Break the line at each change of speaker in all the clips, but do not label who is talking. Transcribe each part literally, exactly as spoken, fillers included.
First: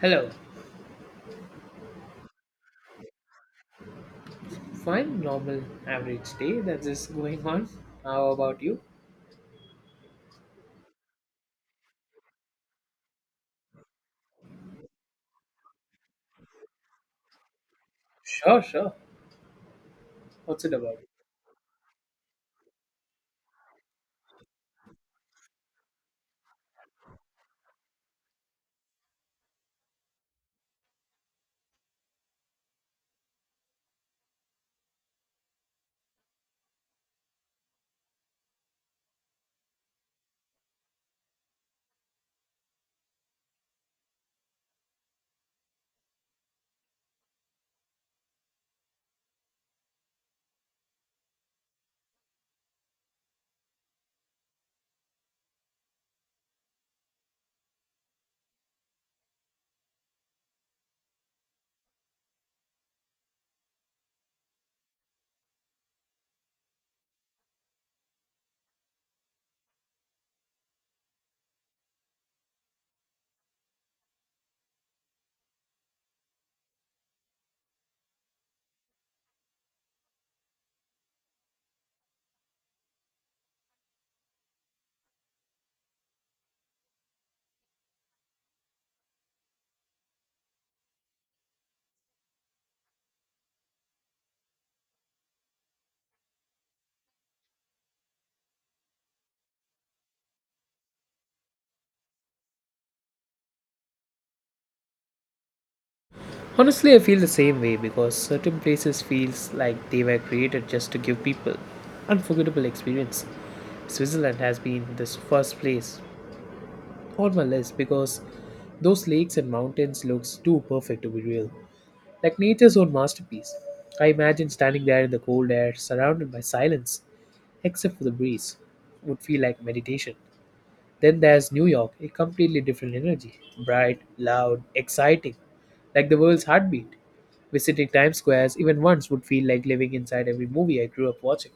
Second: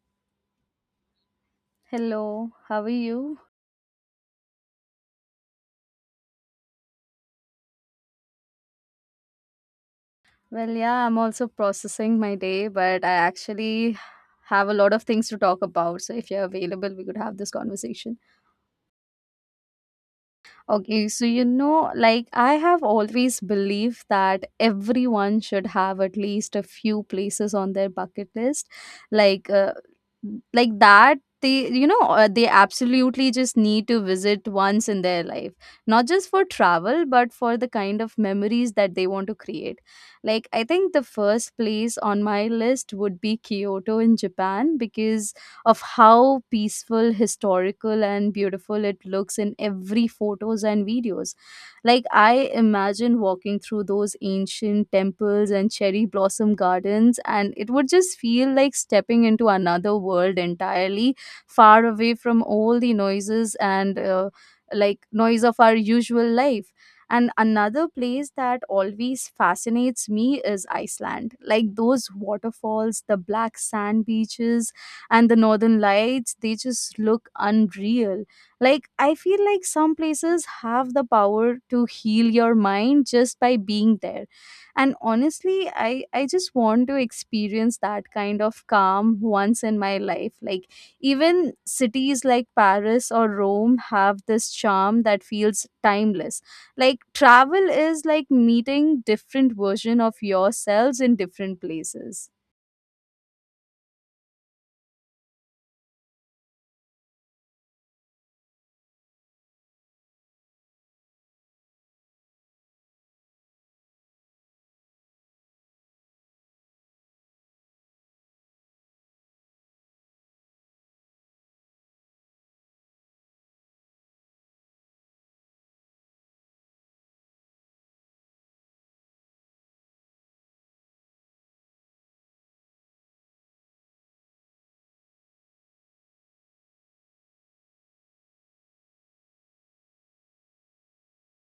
Hello.
Hello, how are you?
Fine, normal, average day that is going on. How about you?
Well, yeah, I'm also processing my day, but I actually have a lot of things to talk about. So if you're available, we could have this conversation.
Sure, sure. What's it about?
Okay, so you know, like I have always believed that everyone should have at least a few places on their bucket list, like uh, like that. They, you know, uh, they absolutely just need to visit once in their life, not just for travel, but for the kind of memories that they want to create. Like, I think the first place on my list would be Kyoto in Japan because of how peaceful, historical, and beautiful it looks in every photos and videos. Like, I imagine walking through those ancient temples and cherry blossom gardens, and it would just feel like stepping into another world entirely, far away from all the noises and uh, like noise of our usual life. And another place that always fascinates me is Iceland. Like those waterfalls, the black sand beaches, and the northern lights, they just look unreal. Like, I feel like some places have the power to heal your mind just by being there. And honestly, i i just want to experience that kind of calm once in my life. Like, even cities like Paris or Rome have this charm that feels timeless. Like, travel is like meeting different version of yourselves in different places.
Honestly, I feel the same way because certain places feels like they were created just to give people unforgettable experience. Switzerland has been this first place on my list because those lakes and mountains looks too perfect to be real, like nature's own masterpiece. I imagine standing there in the cold air, surrounded by silence, except for the breeze, would feel like meditation. Then there's New York, a completely different energy. Bright, loud, exciting, like the world's heartbeat. Visiting Times Square even once would feel like living inside every movie I grew up watching.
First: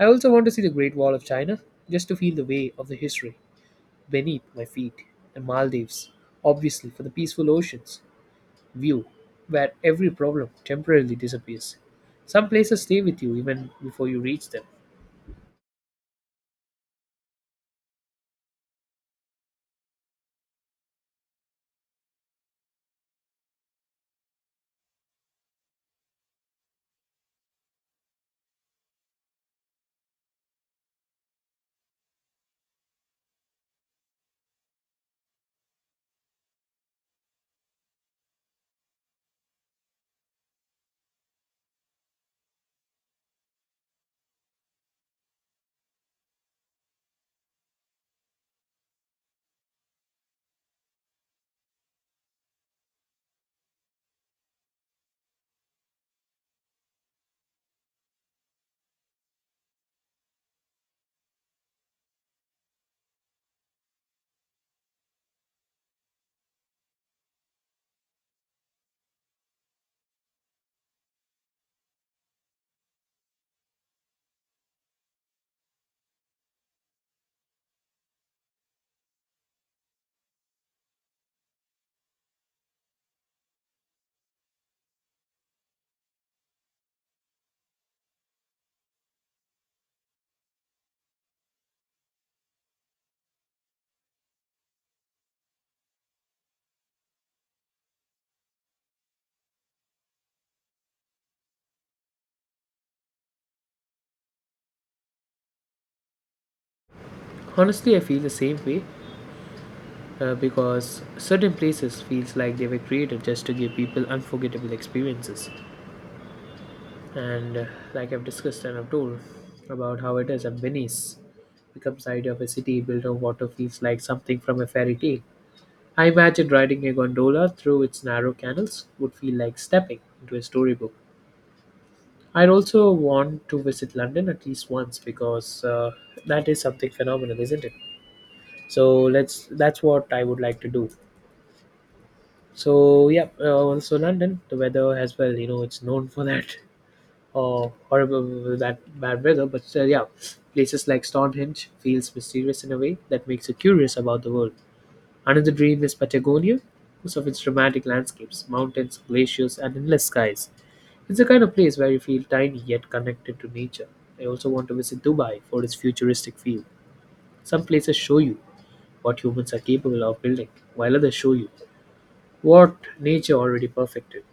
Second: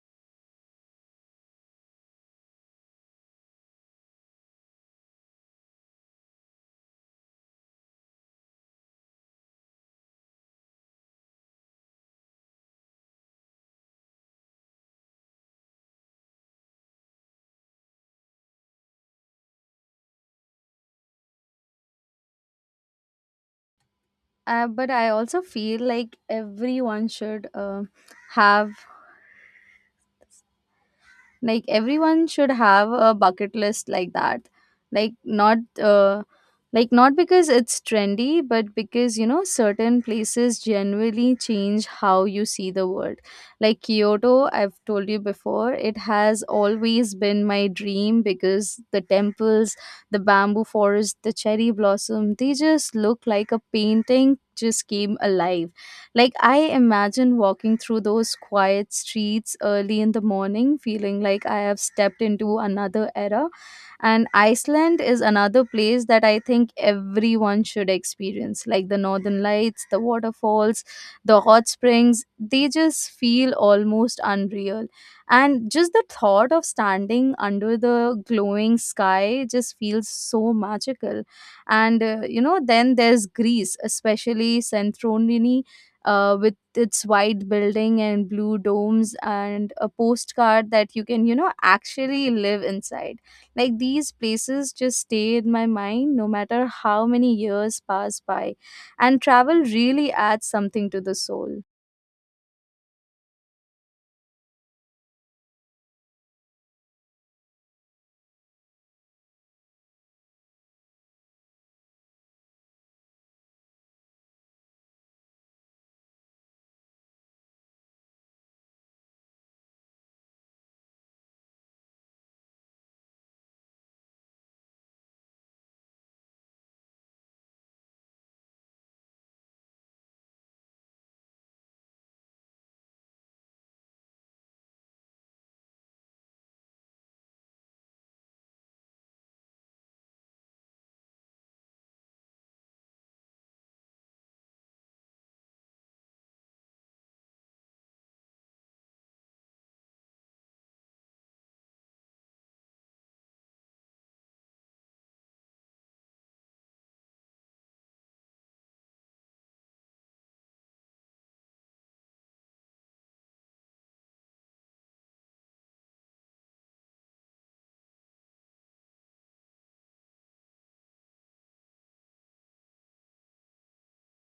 I also want to see the Great Wall of China, just to feel the weight of the history beneath my feet. And Maldives, obviously, for the peaceful oceans view, where every problem temporarily disappears. Some places stay with you even before you reach them.
uh, But I also feel like everyone should uh, have like everyone should have a bucket list like that, like not uh, like not because it's trendy, but because you know certain places genuinely change how you see the world. Like Kyoto, I've told you before, it has always been my dream because the temples, the bamboo forest, the cherry blossom, they just look like a painting just came alive. Like, I imagine walking through those quiet streets early in the morning, feeling like I have stepped into another era. And Iceland is another place that I think everyone should experience, like the northern lights, the waterfalls, the hot springs. They just feel almost unreal. And just the thought of standing under the glowing sky just feels so magical. And, uh, you know, then there's Greece, especially Santorini, uh, with its white building and blue domes, and a postcard that you can, you know, actually live inside. Like these places just stay in my mind no matter how many years pass by. And travel really adds something to the soul.
Honestly, I feel the same way uh, because certain places feels like they were created just to give people unforgettable experiences and uh, like I've discussed and I've told about how it is, and Venice becomes the idea of a city built on water feels like something from a fairy tale. I imagine riding a gondola through its narrow canals would feel like stepping into a storybook. I'd also want to visit London at least once because uh, that is something phenomenal, isn't it? So let's that's what I would like to do. So yeah, uh, also London, the weather as well. You know, it's known for that uh, horrible that bad weather. But still, yeah, places like Stonehenge feels mysterious in a way that makes you curious about the world. Another dream is Patagonia, because of its dramatic landscapes, mountains, glaciers, and endless skies. It's the kind of place where you feel tiny yet connected to nature. I also want to visit Dubai for its futuristic feel. Some places show you what humans are capable of building, while others show you what nature already perfected.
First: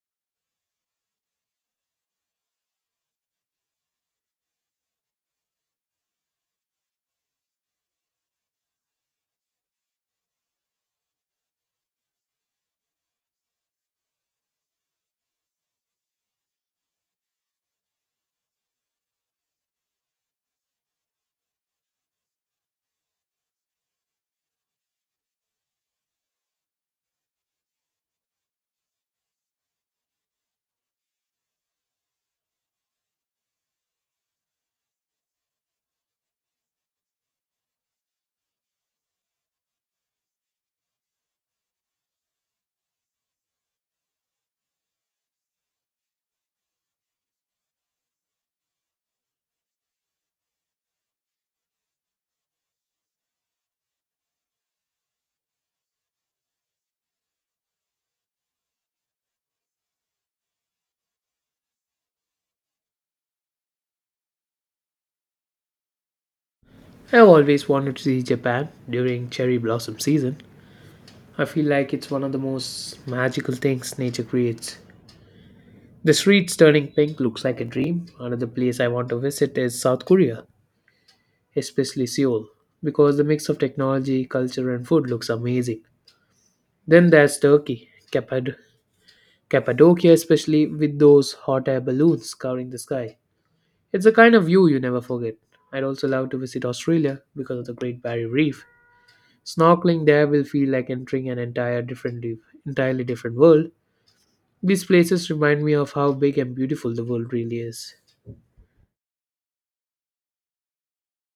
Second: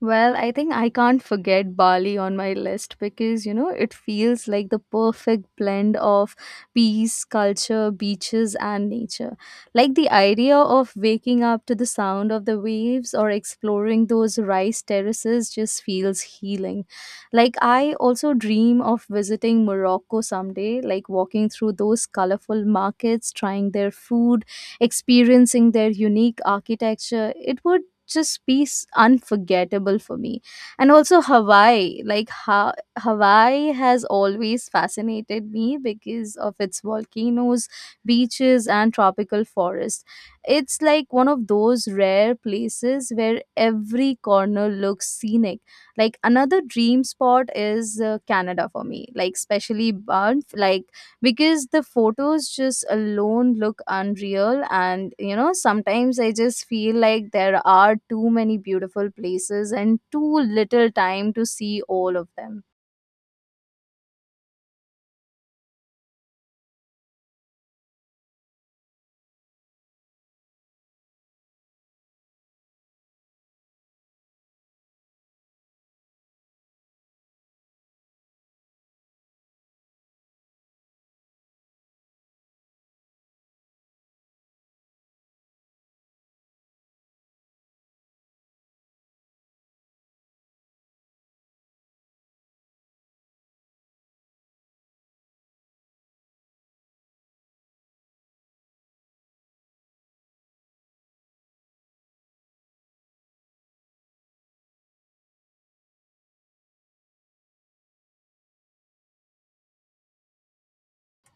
Well, I think I can't forget Bali on my list because, you know, it feels like the perfect blend of peace, culture, beaches, and nature. Like the idea of waking up to the sound of the waves or exploring those rice terraces just feels healing. Like, I also dream of visiting Morocco someday, like walking through those colorful markets, trying their food, experiencing their unique architecture. It would just be s- unforgettable for me. And also Hawaii, like ha- Hawaii has always fascinated me because of its volcanoes, beaches, and tropical forest. It's like one of those rare places where every corner looks scenic. Like, another dream spot is uh, Canada for me, like especially Banff, like because the photos just alone look unreal. And you know, sometimes I just feel like there are too many beautiful places and too little time to see all of them.
I've always wanted to see Japan during cherry blossom season. I feel like it's one of the most magical things nature creates. The streets turning pink looks like a dream. Another place I want to visit is South Korea, especially Seoul, because the mix of technology, culture, and food looks amazing. Then there's Turkey, Capad- Cappadocia, especially with those hot air balloons covering the sky. It's a kind of view you never forget. I'd also love to visit Australia because of the Great Barrier Reef. Snorkeling there will feel like entering an entire different, entirely different world. These places remind me of how big and beautiful the world really is.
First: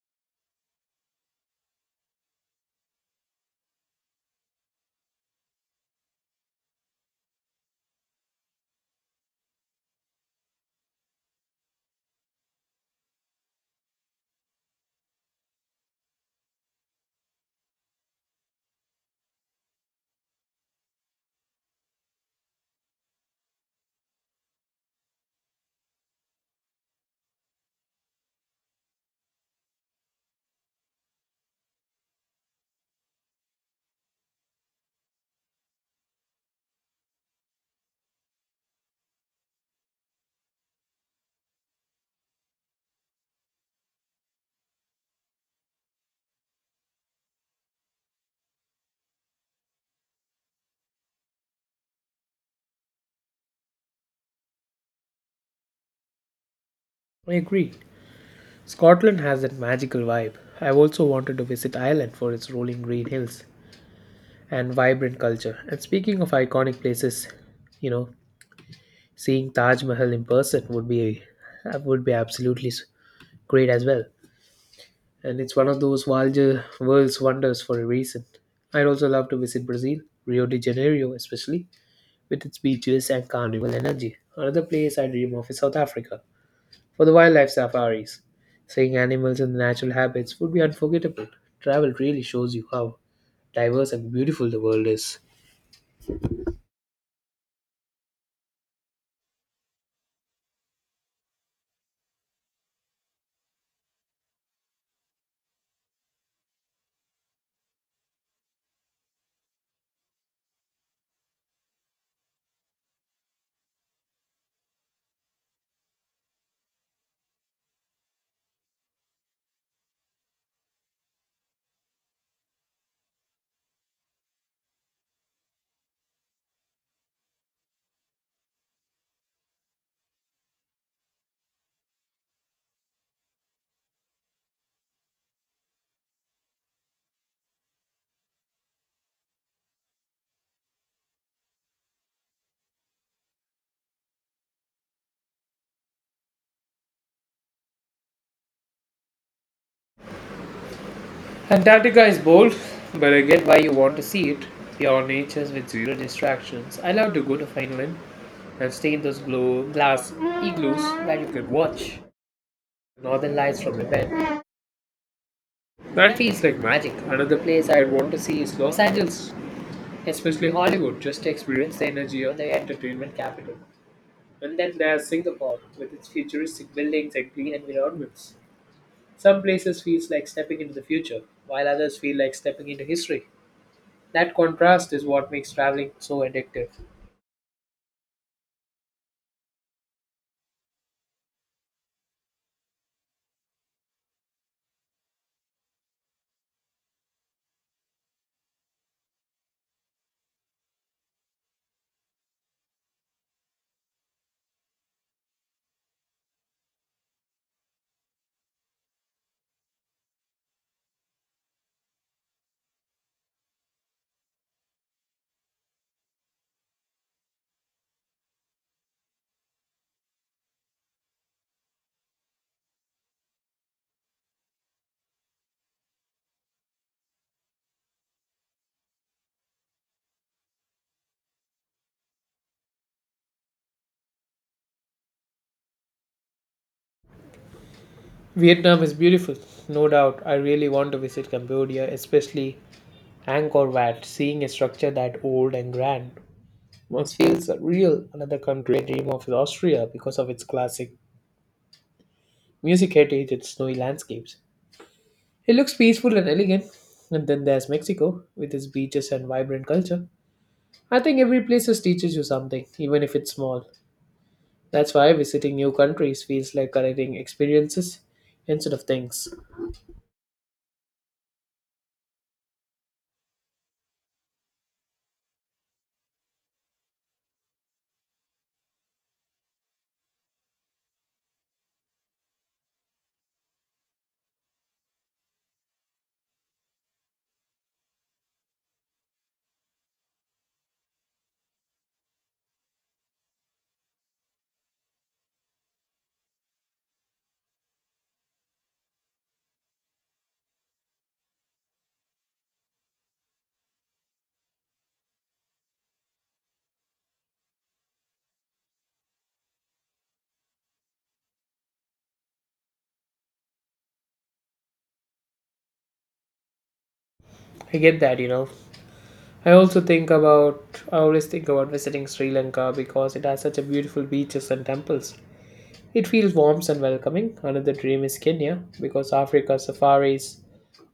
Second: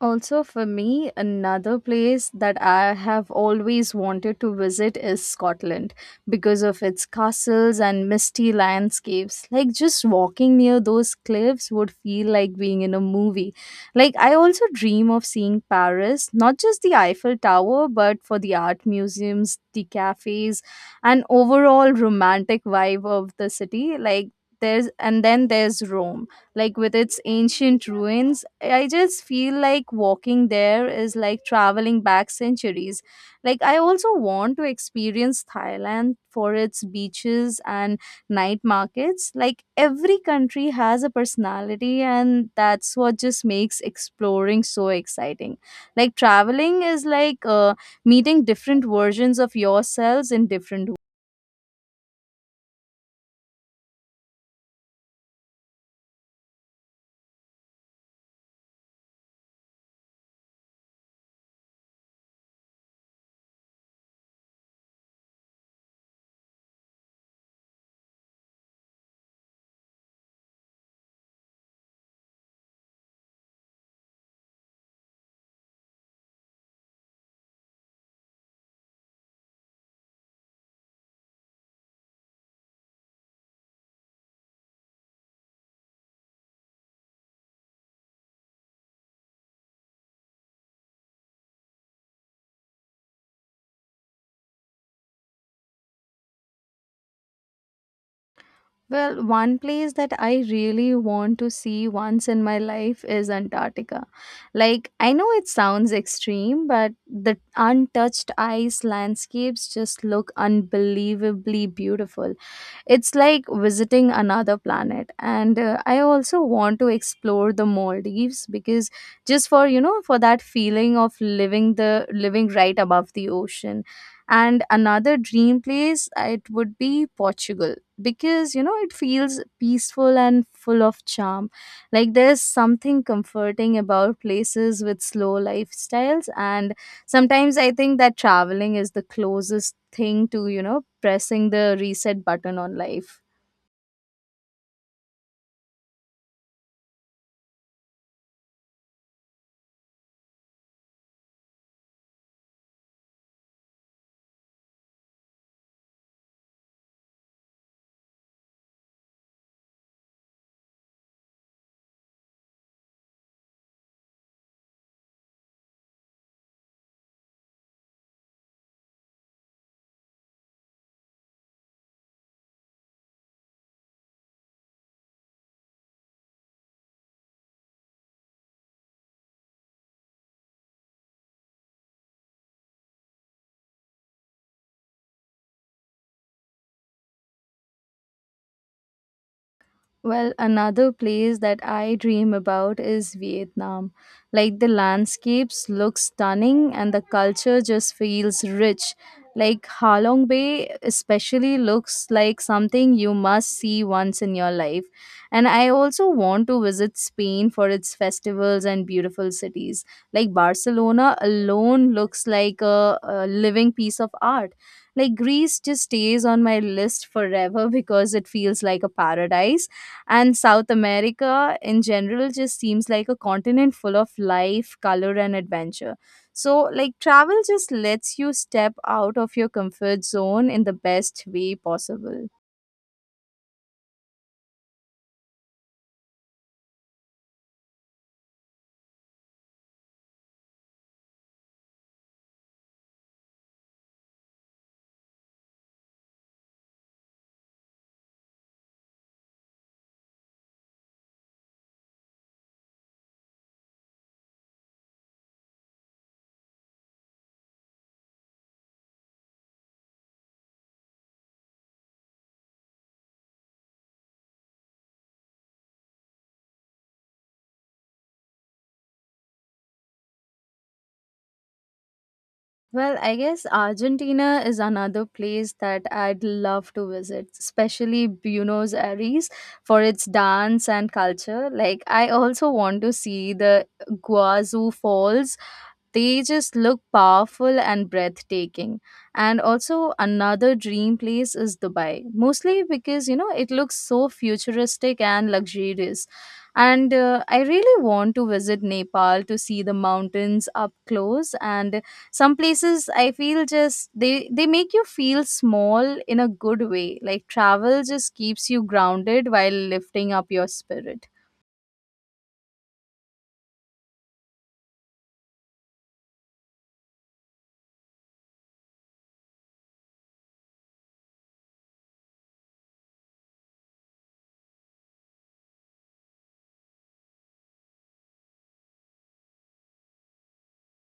Also, for me, another place that I have always wanted to visit is Scotland because of its castles and misty landscapes. Like, just walking near those cliffs would feel like being in a movie. Like, I also dream of seeing Paris, not just the Eiffel Tower, but for the art museums, the cafes, and overall romantic vibe of the city. Like, there's and then there's Rome, like with its ancient ruins. I just feel like walking there is like traveling back centuries. Like, I also want to experience Thailand for its beaches and night markets. Like, every country has a personality, and that's what just makes exploring so exciting. Like, traveling is like uh, meeting different versions of yourselves in different.
I agree. Scotland has that magical vibe. I've also wanted to visit Ireland for its rolling green hills and vibrant culture. And speaking of iconic places, you know, seeing Taj Mahal in person would be uh, would be absolutely s- great as well. And it's one of those world- world's wonders for a reason. I'd also love to visit Brazil, Rio de Janeiro especially, with its beaches and carnival energy. Another place I dream of is South Africa for the wildlife safaris. Seeing animals in their natural habits would be unforgettable. Travel really shows you how diverse and beautiful the world is.
Well, one place that I really want to see once in my life is Antarctica. Like, I know it sounds extreme, but the untouched ice landscapes just look unbelievably beautiful. It's like visiting another planet. And uh, I also want to explore the Maldives because just for, you know, for that feeling of living the living right above the ocean. And another dream place, uh, it would be Portugal because you know it feels peaceful and full of charm. Like, there's something comforting about places with slow lifestyles. And sometimes I think that traveling is the closest thing to, you know, pressing the reset button on life.
Antarctica is bold, but I get why you want to see it. Pure nature with zero distractions. I love to go to Finland and stay in those glow glass igloos where you can watch northern lights from the bed. That feels like magic. Another place I'd want to see is Los Angeles, especially Hollywood, just to experience the energy of the entertainment capital. And then there's Singapore, with its futuristic buildings and green environments. Some places feels like stepping into the future, while others feel like stepping into history. That contrast is what makes traveling so addictive.
Well, another place that I dream about is Vietnam. Like the landscapes look stunning and the culture just feels rich. Like Ha Long Bay especially looks like something you must see once in your life. And I also want to visit Spain for its festivals and beautiful cities. Like Barcelona alone looks like a, a living piece of art. Like Greece just stays on my list forever because it feels like a paradise, and South America in general just seems like a continent full of life, color, and adventure. So, like, travel just lets you step out of your comfort zone in the best way possible.
Vietnam is beautiful, no doubt. I really want to visit Cambodia, especially Angkor Wat. Seeing a structure that old and grand once feels real. Another country dream of is Austria because of its classic music heritage and snowy landscapes. It looks peaceful and elegant. And then there's Mexico with its beaches and vibrant culture. I think every place just teaches you something, even if it's small. That's why visiting new countries feels like collecting experiences instead of things.
Well, I guess Argentina is another place that I'd love to visit, especially Buenos Aires for its dance and culture. Like, I also want to see the Guazú Falls. They just look powerful and breathtaking. And also, another dream place is Dubai, mostly because, you know, it looks so futuristic and luxurious. And uh, I really want to visit Nepal to see the mountains up close. And some places, I feel, just they they make you feel small in a good way. Like travel just keeps you grounded while lifting up your spirit.
I get that, you know. I also think about I always think about visiting Sri Lanka because it has such a beautiful beaches and temples. It feels warm and welcoming. Another dream is Kenya because Africa safaris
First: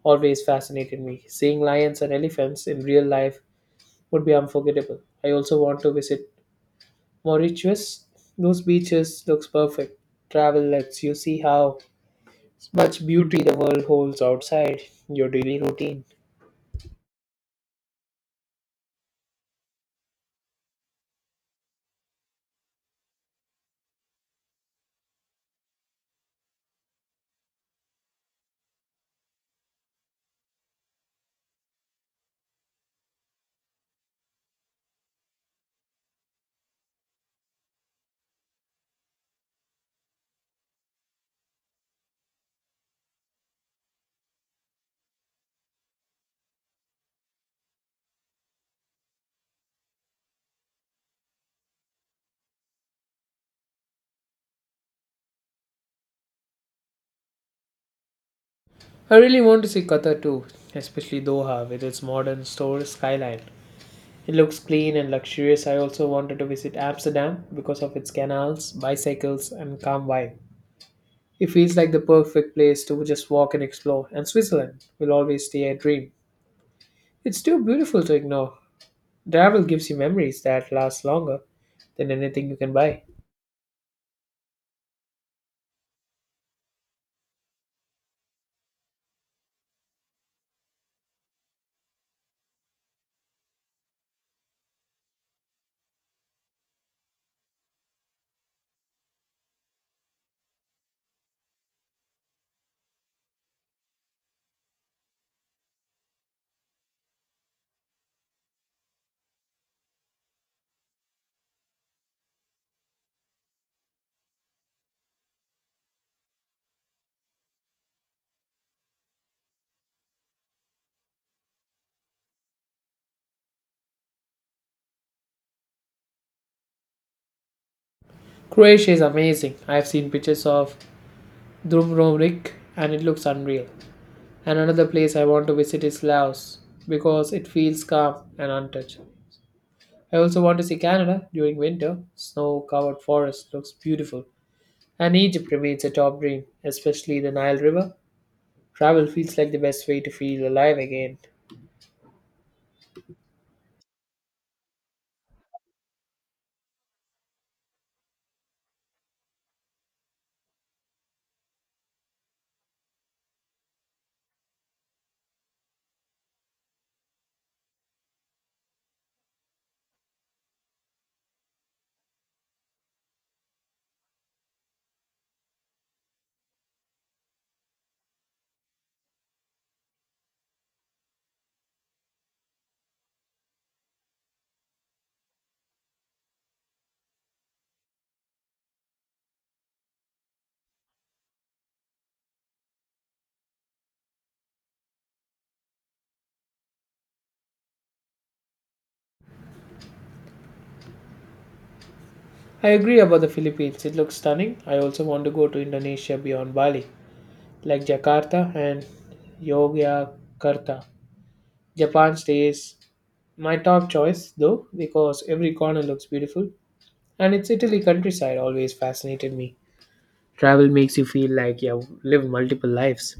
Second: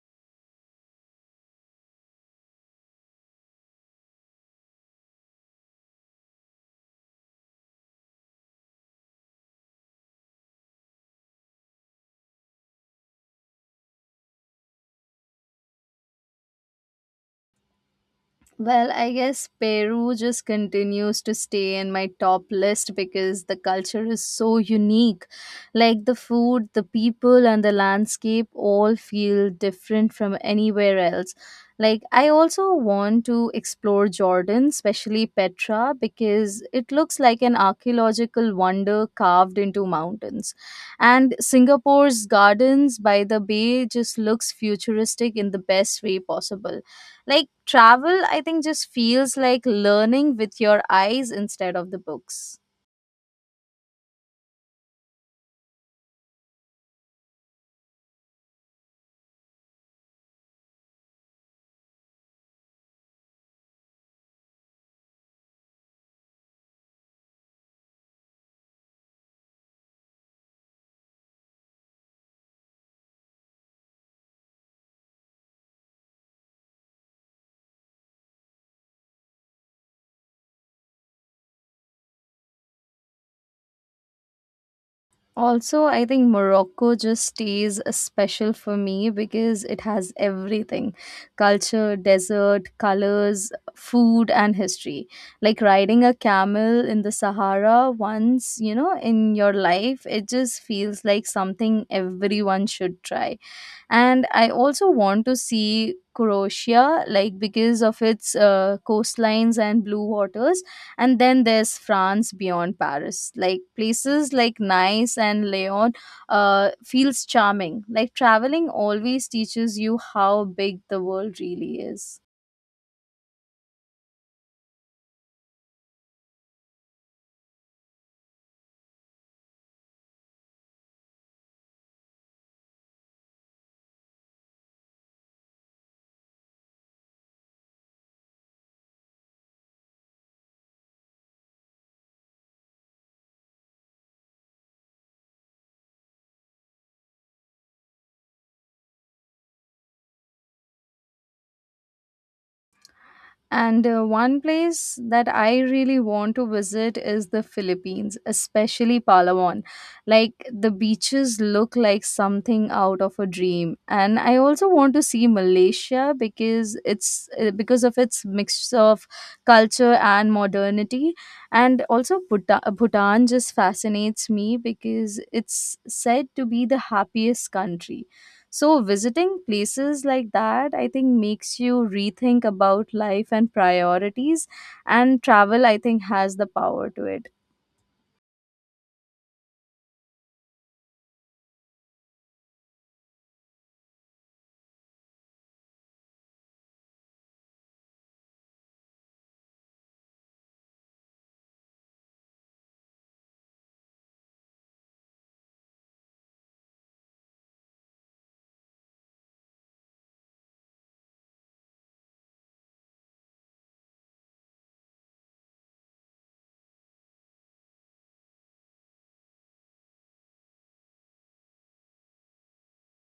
always fascinated me. Seeing lions and elephants in real life would be unforgettable. I also want to visit Mauritius. Those beaches looks perfect. Travel lets you see how much beauty the world holds outside your daily routine.
Well, I guess Peru just continues to stay in my top list because the culture is so unique. Like the food, the people, and the landscape all feel different from anywhere else. Like, I also want to explore Jordan, especially Petra, because it looks like an archaeological wonder carved into mountains. And Singapore's gardens by the bay just looks futuristic in the best way possible. Like travel, I think, just feels like learning with your eyes instead of the books.
I really want to see Qatar too, especially Doha with its modern store skyline. It looks clean and luxurious. I also wanted to visit Amsterdam because of its canals, bicycles, and calm vibe. It feels like the perfect place to just walk and explore, and Switzerland will always stay a dream. It's too beautiful to ignore. Travel gives you memories that last longer than anything you can buy.
Also, I think Morocco just stays uh, special for me because it has everything: culture, desert, colors, food, and history. Like riding a camel in the Sahara once, you know, in your life, it just feels like something everyone should try. And I also want to see Croatia, like because of its uh, coastlines and blue waters. And then there's France beyond Paris, like places like Nice and Lyon, uh, feels charming. Like traveling always teaches you how big the world really is.
Croatia is amazing. I've seen pictures of Dubrovnik and it looks unreal. And another place I want to visit is Laos because it feels calm and untouched. I also want to see Canada during winter. Snow covered forest looks beautiful. And Egypt remains a top dream, especially the Nile River. Travel feels like the best way to feel alive again.
And uh, one place that I really want to visit is the Philippines, especially Palawan. Like the beaches look like something out of a dream. And I also want to see Malaysia because it's uh, because of its mix of culture and modernity. And also Bhuta- Bhutan just fascinates me because it's said to be the happiest country. So visiting places like that, I think, makes you rethink about life and priorities. And travel, I think, has the power to it.
I agree about the Philippines, it looks stunning. I also want to go to Indonesia beyond Bali, like Jakarta and Yogyakarta. Japan stays my top choice though, because every corner looks beautiful. And its Italy countryside always fascinated me. Travel makes you feel like you have lived multiple lives.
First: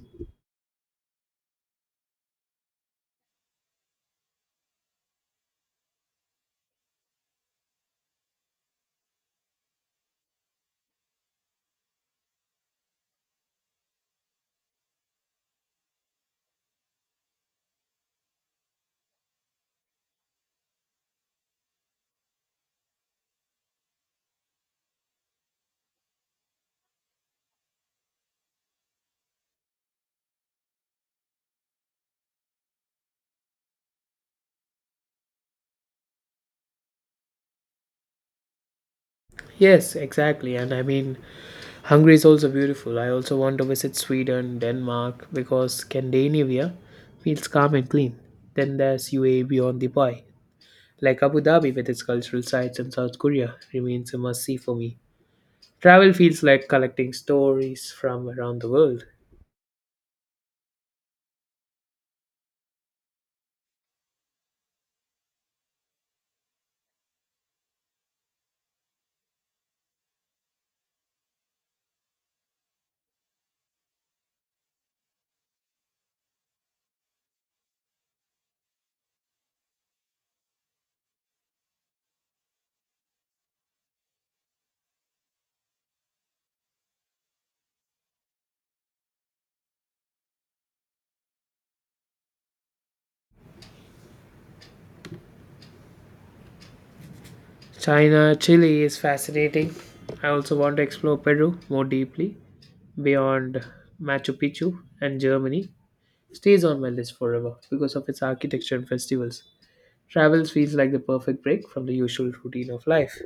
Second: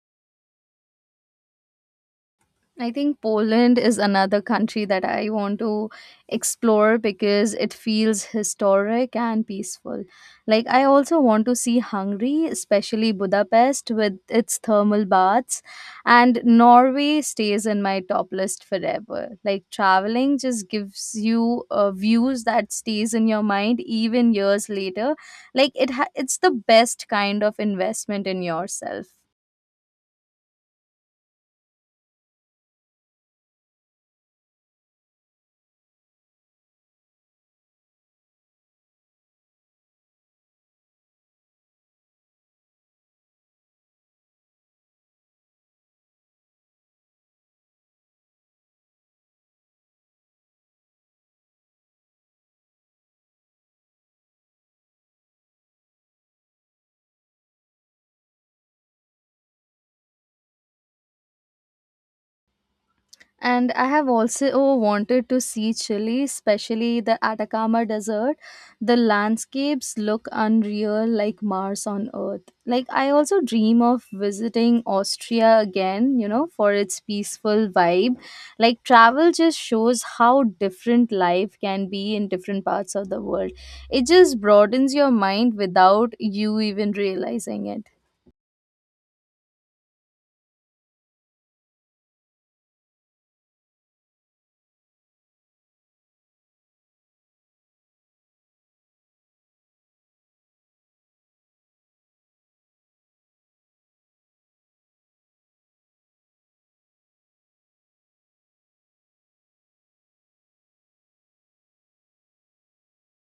I think Poland is another country that I want to explore because it feels historic and peaceful. Like, I also want to see Hungary, especially Budapest with its thermal baths, and Norway stays in my top list forever. Like, traveling just gives you uh, views that stays in your mind even years later. Like, it ha- it's the best kind of investment in yourself.
Yes, exactly. And I mean, Hungary is also beautiful. I also want to visit Sweden, Denmark, because Scandinavia feels calm and clean. Then there's U A E beyond Dubai. Like Abu Dhabi with its cultural sites, and South Korea remains a must see for me. Travel feels like collecting stories from around the world.
And I have also wanted to see Chile, especially the Atacama Desert. The landscapes look unreal, like Mars on Earth. Like, I also dream of visiting Austria again, you know, for its peaceful vibe. Like, travel just shows how different life can be in different parts of the world. It just broadens your mind without you even realizing it.
China, Chile is fascinating. I also want to explore Peru more deeply beyond Machu Picchu and Germany. Stays on my list forever because of its architecture and festivals. Travels feels like the perfect break from the usual routine of life.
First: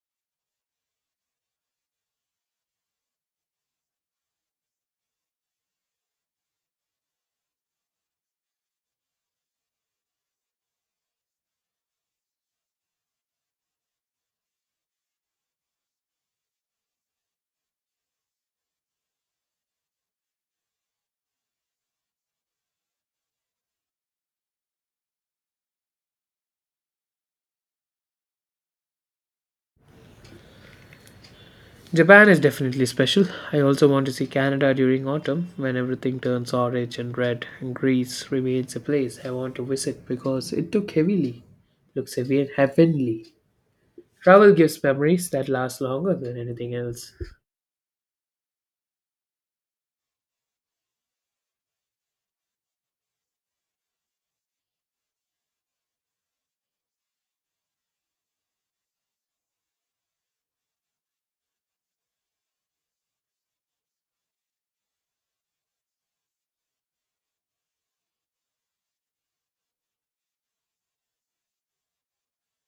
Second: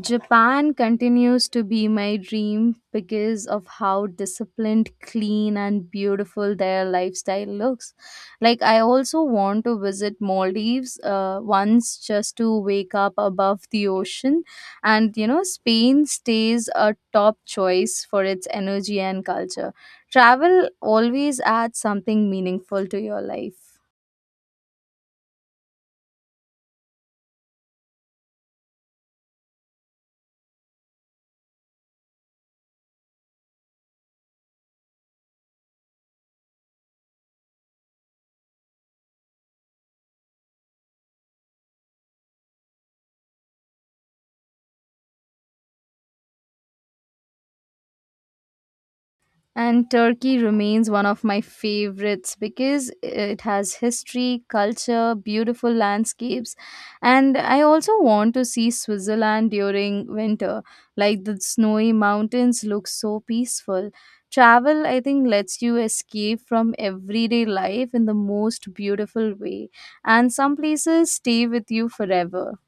Japan continues to be my dream because of how disciplined, clean, and beautiful their lifestyle looks. Like, I also want to visit Maldives uh, once just to wake up above the ocean. And, you know, Spain stays a top choice for its energy and culture. Travel always adds something meaningful to your life.
Japan is definitely special. I also want to see Canada during autumn when everything turns orange and red, and Greece remains a place I want to visit because it took heavily, looks heavy heavenly. Travel gives memories that last longer than anything else.
And Turkey remains one of my favorites because it has history, culture, beautiful landscapes, and I also want to see Switzerland during winter. Like the snowy mountains look so peaceful. Travel, I think, lets you escape from everyday life in the most beautiful way, and some places stay with you forever.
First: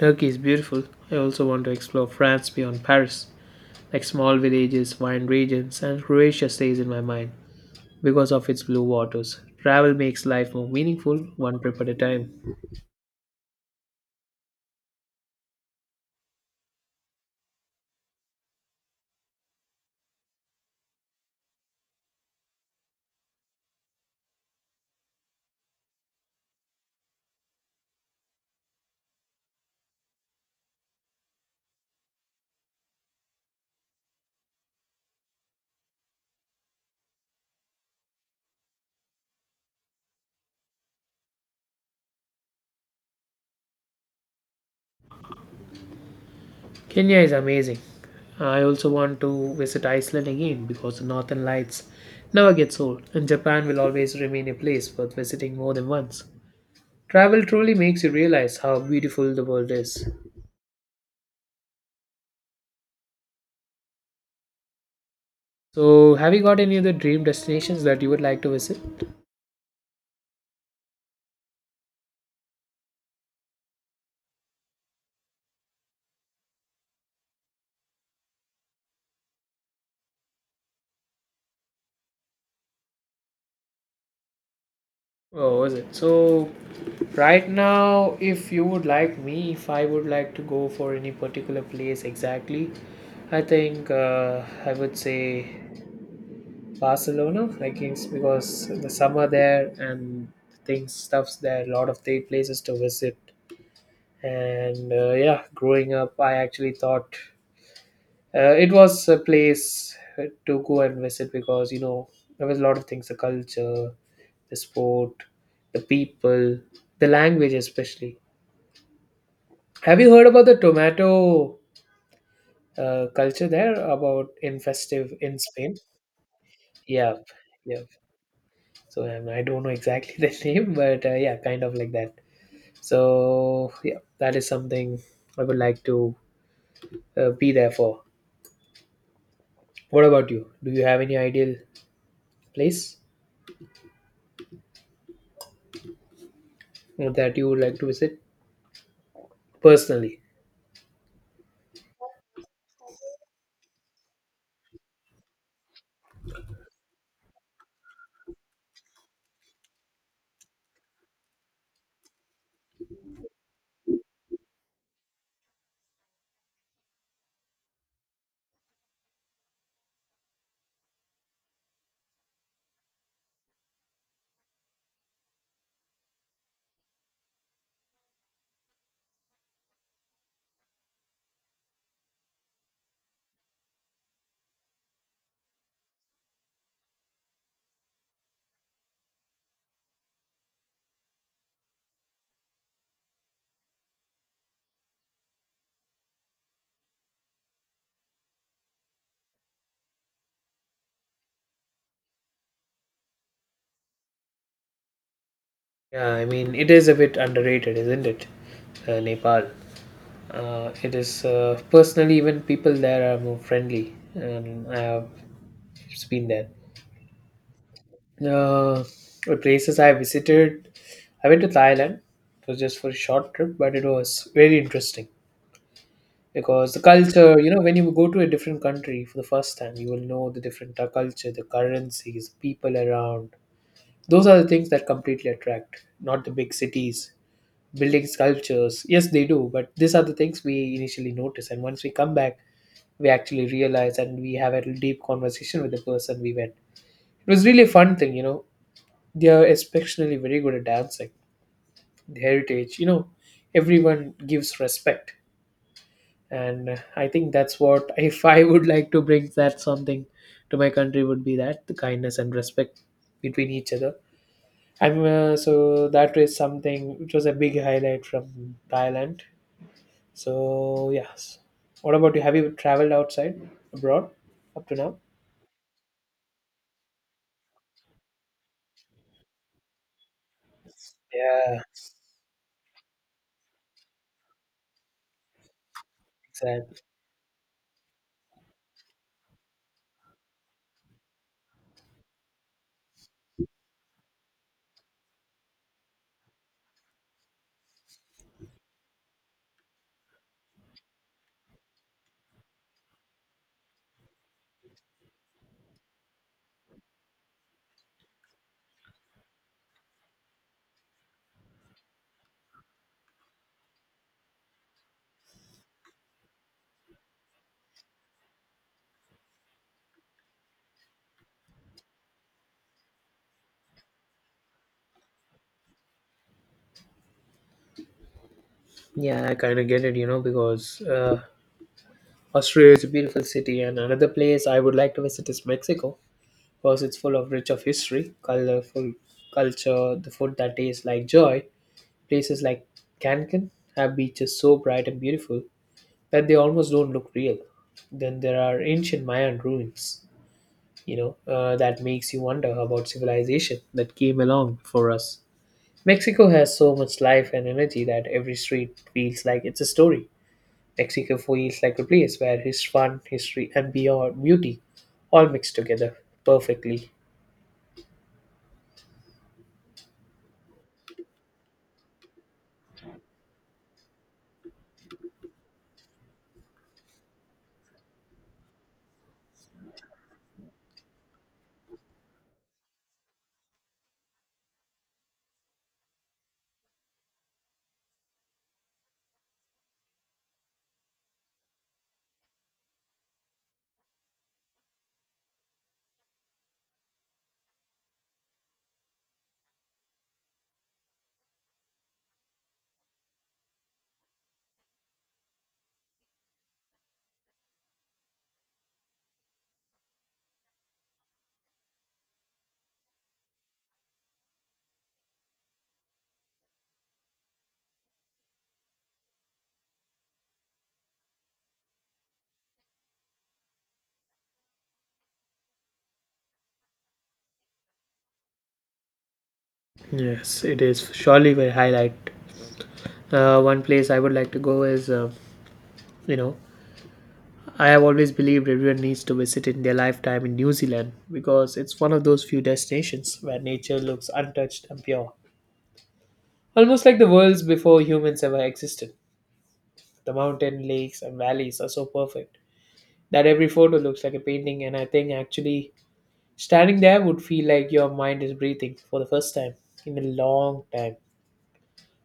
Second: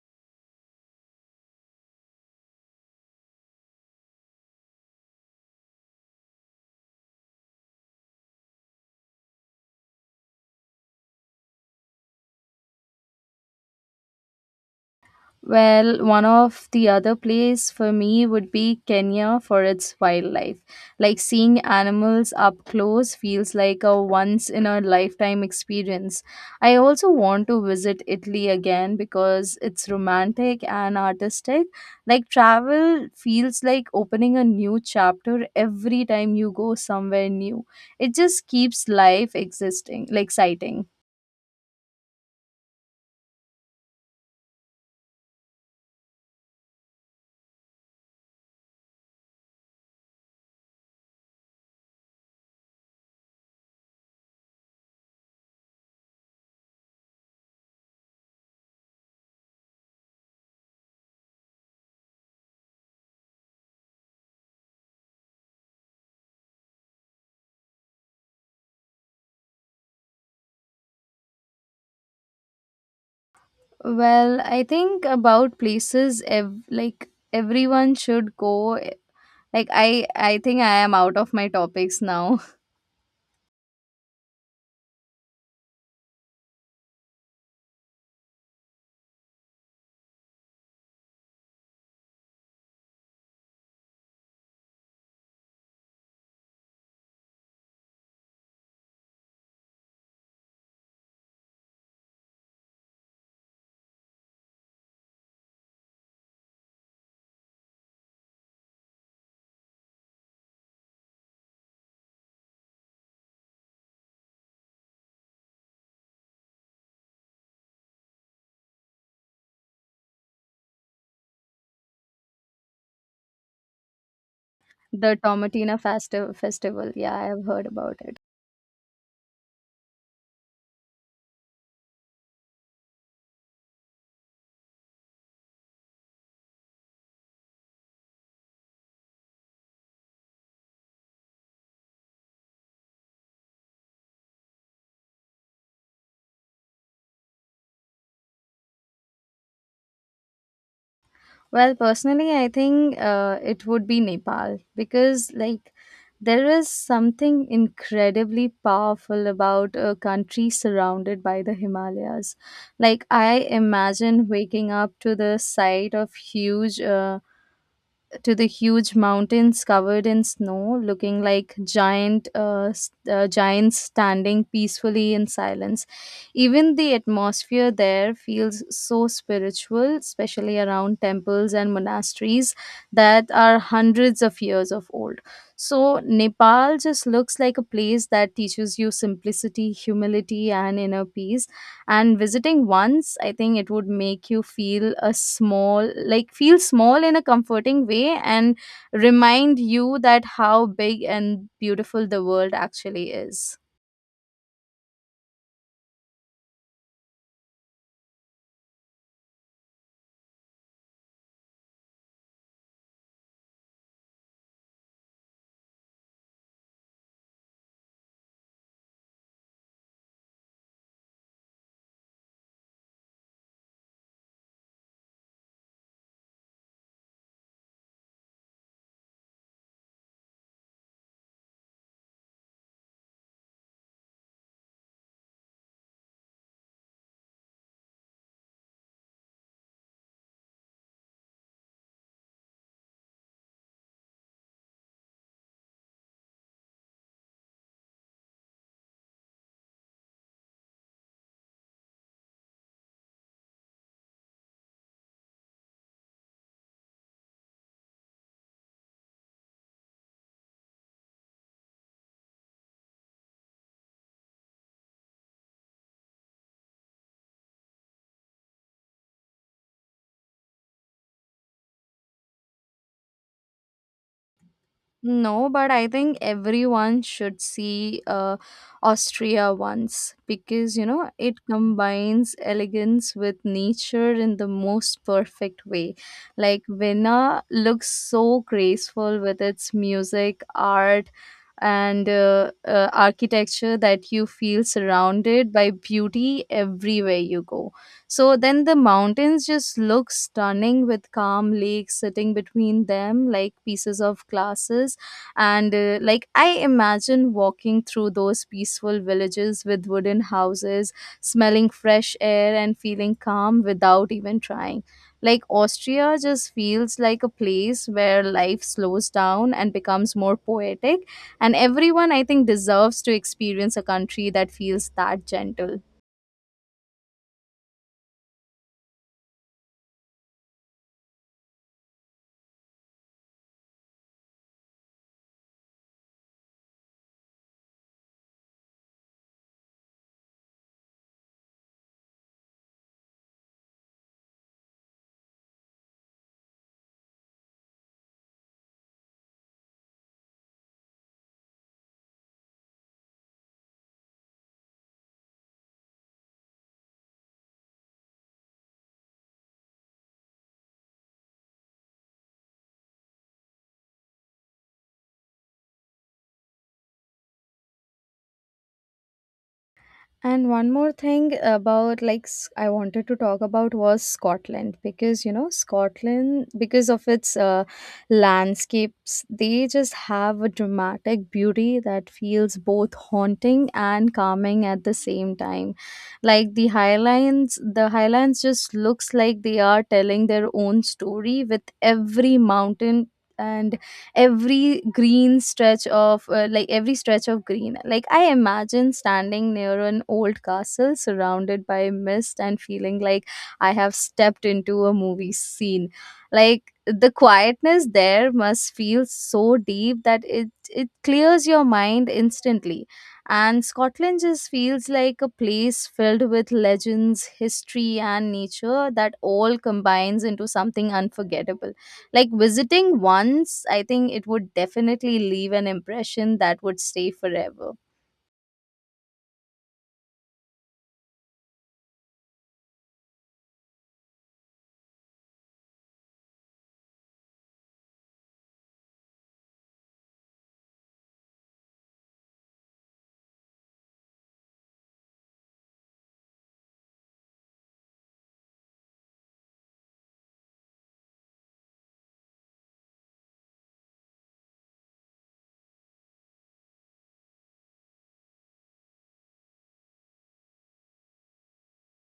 Turkey is beautiful. I also want to explore France beyond Paris, like small villages, wine regions, and Croatia stays in my mind because of its blue waters. Travel makes life more meaningful, one trip at a time.
Well, one of the other place for me would be Kenya for its wildlife. Like seeing animals up close feels like a once in a lifetime experience. I also want to visit Italy again because it's romantic and artistic. Like travel feels like opening a new chapter every time you go somewhere new. It just keeps life existing, like exciting.
Kenya is amazing. I also want to visit Iceland again because the northern lights never gets old, and Japan will always remain a place worth visiting more than once. Travel truly makes you realize how beautiful the world is. So, have you got any other dream destinations that you would like to visit?
Well, I think about places ev- like everyone should go. eh, Like I, I think I am out of my topics now.
Oh, was it? So, right now, if you would like me, if I would like to go for any particular place exactly, I think uh, I would say Barcelona, like it's because the summer there and things, stuffs there, a lot of the places to visit. And uh, yeah, growing up, I actually thought uh, it was a place uh, to go and visit because you know there was a lot of things: the culture, the sport, the people, the language, especially. Have you heard about the tomato uh, culture there? About in festive
The
in Spain?
Tomatina Festi- Festival.
Yeah,
Yeah, I have heard
yeah.
about it.
So um, I don't know exactly the name, but uh, yeah, kind of like that. So yeah, that is something I would like to uh, be there for. What about you? Do you have any ideal place that you would like to visit? Personally,
Well, personally, I think uh, it would be Nepal because like there is something incredibly powerful about a country surrounded by the Himalayas. Like I imagine waking up to the sight of huge. Uh, to the huge mountains covered in snow, looking like giant uh, s- uh, giants standing peacefully in silence. Even the atmosphere there feels so spiritual, especially around temples and monasteries that are hundreds of years of old. So Nepal just looks like a place that teaches you simplicity, humility, and inner peace, and visiting once I think it would make you feel a small like feel small in a comforting way, and remind you that how big and beautiful the world actually is.
yeah, I mean, it is a bit underrated, isn't it? Uh, Nepal. Uh, it is uh, personally, even people there are more friendly. Um, I have been there. Uh, the places I visited, I went to Thailand. It was just for a short trip, but it was very interesting because the culture, you know, when you go to a different country for the first time, you will know the different uh, culture, the currencies, people around. Those are the things that completely attract, not the big cities building sculptures. Yes, they do, but these are the things we initially notice. And once we come back, we actually realize and we have a deep conversation with the person we met. It was really a fun thing, you know. They are especially very good at dancing, the heritage, you know, everyone gives respect. And uh, I think that's what, if I would like to bring that something to my country, would be that the kindness and respect between each other. I'm uh, so that was something which was a big highlight from Thailand. So yes. What about you? Have you traveled outside abroad up to now?
No, but I think everyone should see uh, Austria once because you know it
Yeah,
combines elegance with nature in the most perfect way. Like
exactly.
Vienna looks so graceful with its music, art, and uh, uh, architecture that you feel surrounded by beauty everywhere you go. So then the mountains just look stunning with calm lakes sitting between them like pieces of glasses. And uh, like I imagine walking through those peaceful villages with wooden houses, smelling fresh air and feeling calm without even trying. Like Austria just feels like a place where life slows down and becomes more poetic. And everyone, I think, deserves to experience a country that feels that gentle.
Yeah, I kind of get it, you know, because uh, Australia is a beautiful city, and another place I would like to visit is Mexico because it's full of rich of history, colorful culture, the food that tastes like joy. Places like Cancun have beaches so bright and beautiful that they almost don't look real. Then there are ancient Mayan ruins you know, uh, that makes you wonder about civilization that came along before us. Mexico has so much life and energy that every street feels like it's a story. Mexico feels like a place where his fun, history, and beyond beauty all mixed together perfectly.
And one more thing about like s- I wanted to talk about was Scotland, because you know Scotland because of its uh, landscapes, they just have a dramatic beauty that feels both haunting and calming at the same time. Like the highlands the highlands just looks like they are telling their own story with every mountain and every green stretch of uh, like every stretch of green. Like I imagine standing near an old castle surrounded by mist and feeling like I have stepped into a movie scene. Like the quietness there must feel so deep that it it clears your mind instantly. And Scotland just feels like a place filled with legends, history, and nature that all combines into something unforgettable. Like visiting once, I think it would definitely leave an impression that would stay forever.
Yes, it is surely my highlight. Uh, one place I would like to go is, uh, you know, I have always believed everyone needs to visit in their lifetime in New Zealand because it's one of those few destinations where nature looks untouched and pure. Almost like the worlds before humans ever existed. The mountain, lakes, and valleys are so perfect that every photo looks like a painting, and I think actually standing there would feel like your mind is breathing for the first time in a long time.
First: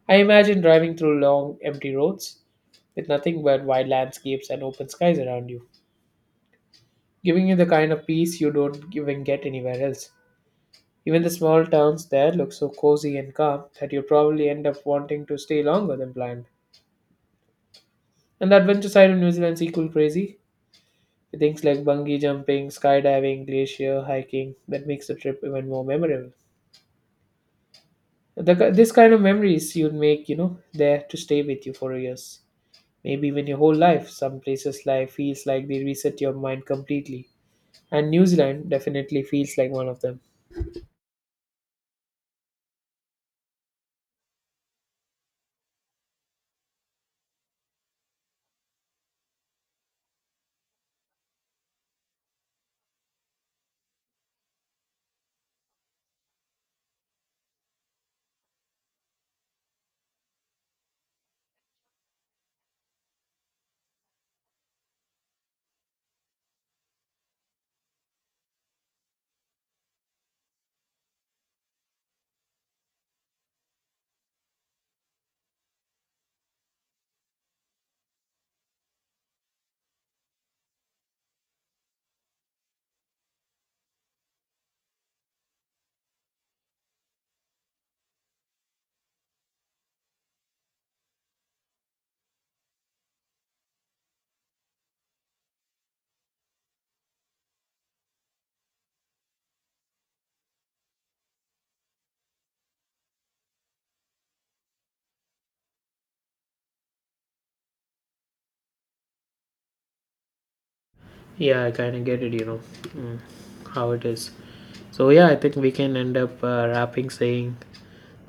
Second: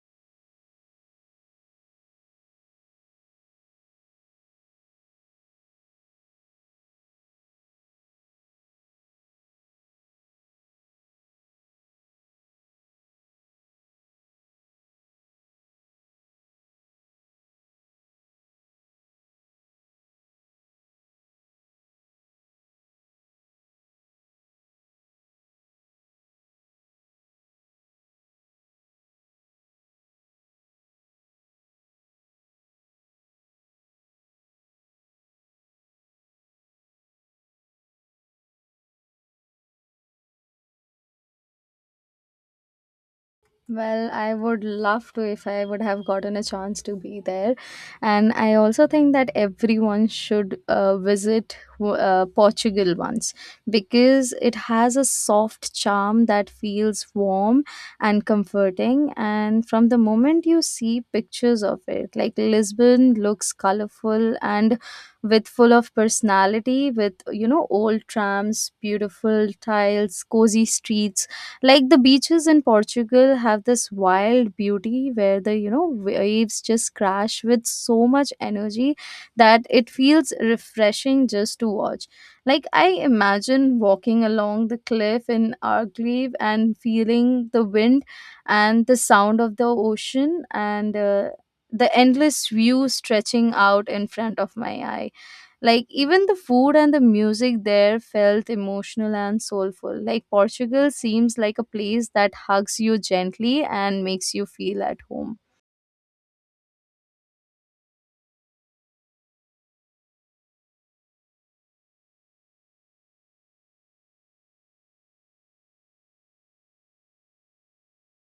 I imagine driving through long, empty roads with nothing but wide landscapes and open skies around you, giving you the kind of peace you don't even get anywhere else. Even the small towns there look so cozy and calm that you probably end up wanting to stay longer than planned. And the adventure side of New Zealand's equal crazy. Things like bungee jumping, skydiving, glacier hiking that makes the trip even more memorable. The, ki- this kind of memories you'd make, you know, there to stay with you for years, maybe even your whole life. Some places life feels like they reset your mind completely, and New Zealand definitely feels like one of them.
Well, I would love to if I would have gotten a chance to be there. And I also think that everyone should uh, visit w- uh, Portugal once because it has a soft charm that feels warm and comforting. And from the moment you see pictures of it, like Lisbon looks colorful and with full of personality, with, you know, old trams, beautiful tiles, cozy streets. Like the beaches in Portugal have this wild beauty where the, you know, waves just crash with so much energy that it feels refreshing just to watch. Like I imagine walking along the cliff in Arcleve and feeling the wind and the sound of the ocean, and uh, the endless view stretching out in front of my eyes. Like even the food and the music there felt emotional and soulful. Like Portugal seems like a place that hugs you gently and makes you feel at home.
Yeah, I kind of get it, you know, mm, how it is. So yeah, I think we can end up uh, wrapping saying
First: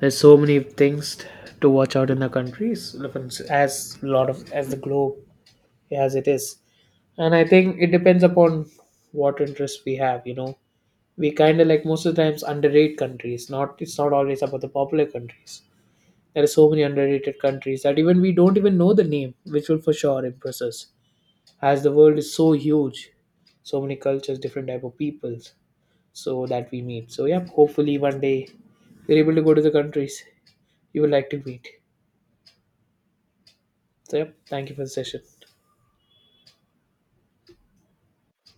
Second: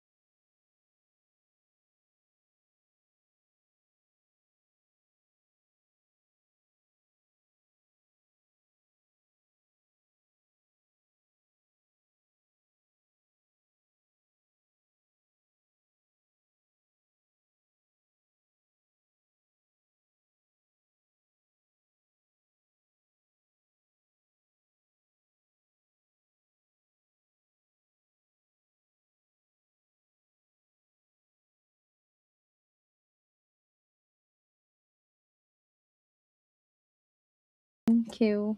there's so many things t- to watch out in the countries as a lot of as the globe as it is. And I think it depends upon what interests we have, you know, we kind of like most of the times underrate countries. Not it's not always about the popular countries. There are so many underrated countries that even we don't even know the name, which will for sure impress us as the world is so huge. So many cultures, different type of peoples so that we meet. So yeah, hopefully one day you're able to go to the countries you would like to meet. So yeah, thank you for the session.
Thank you.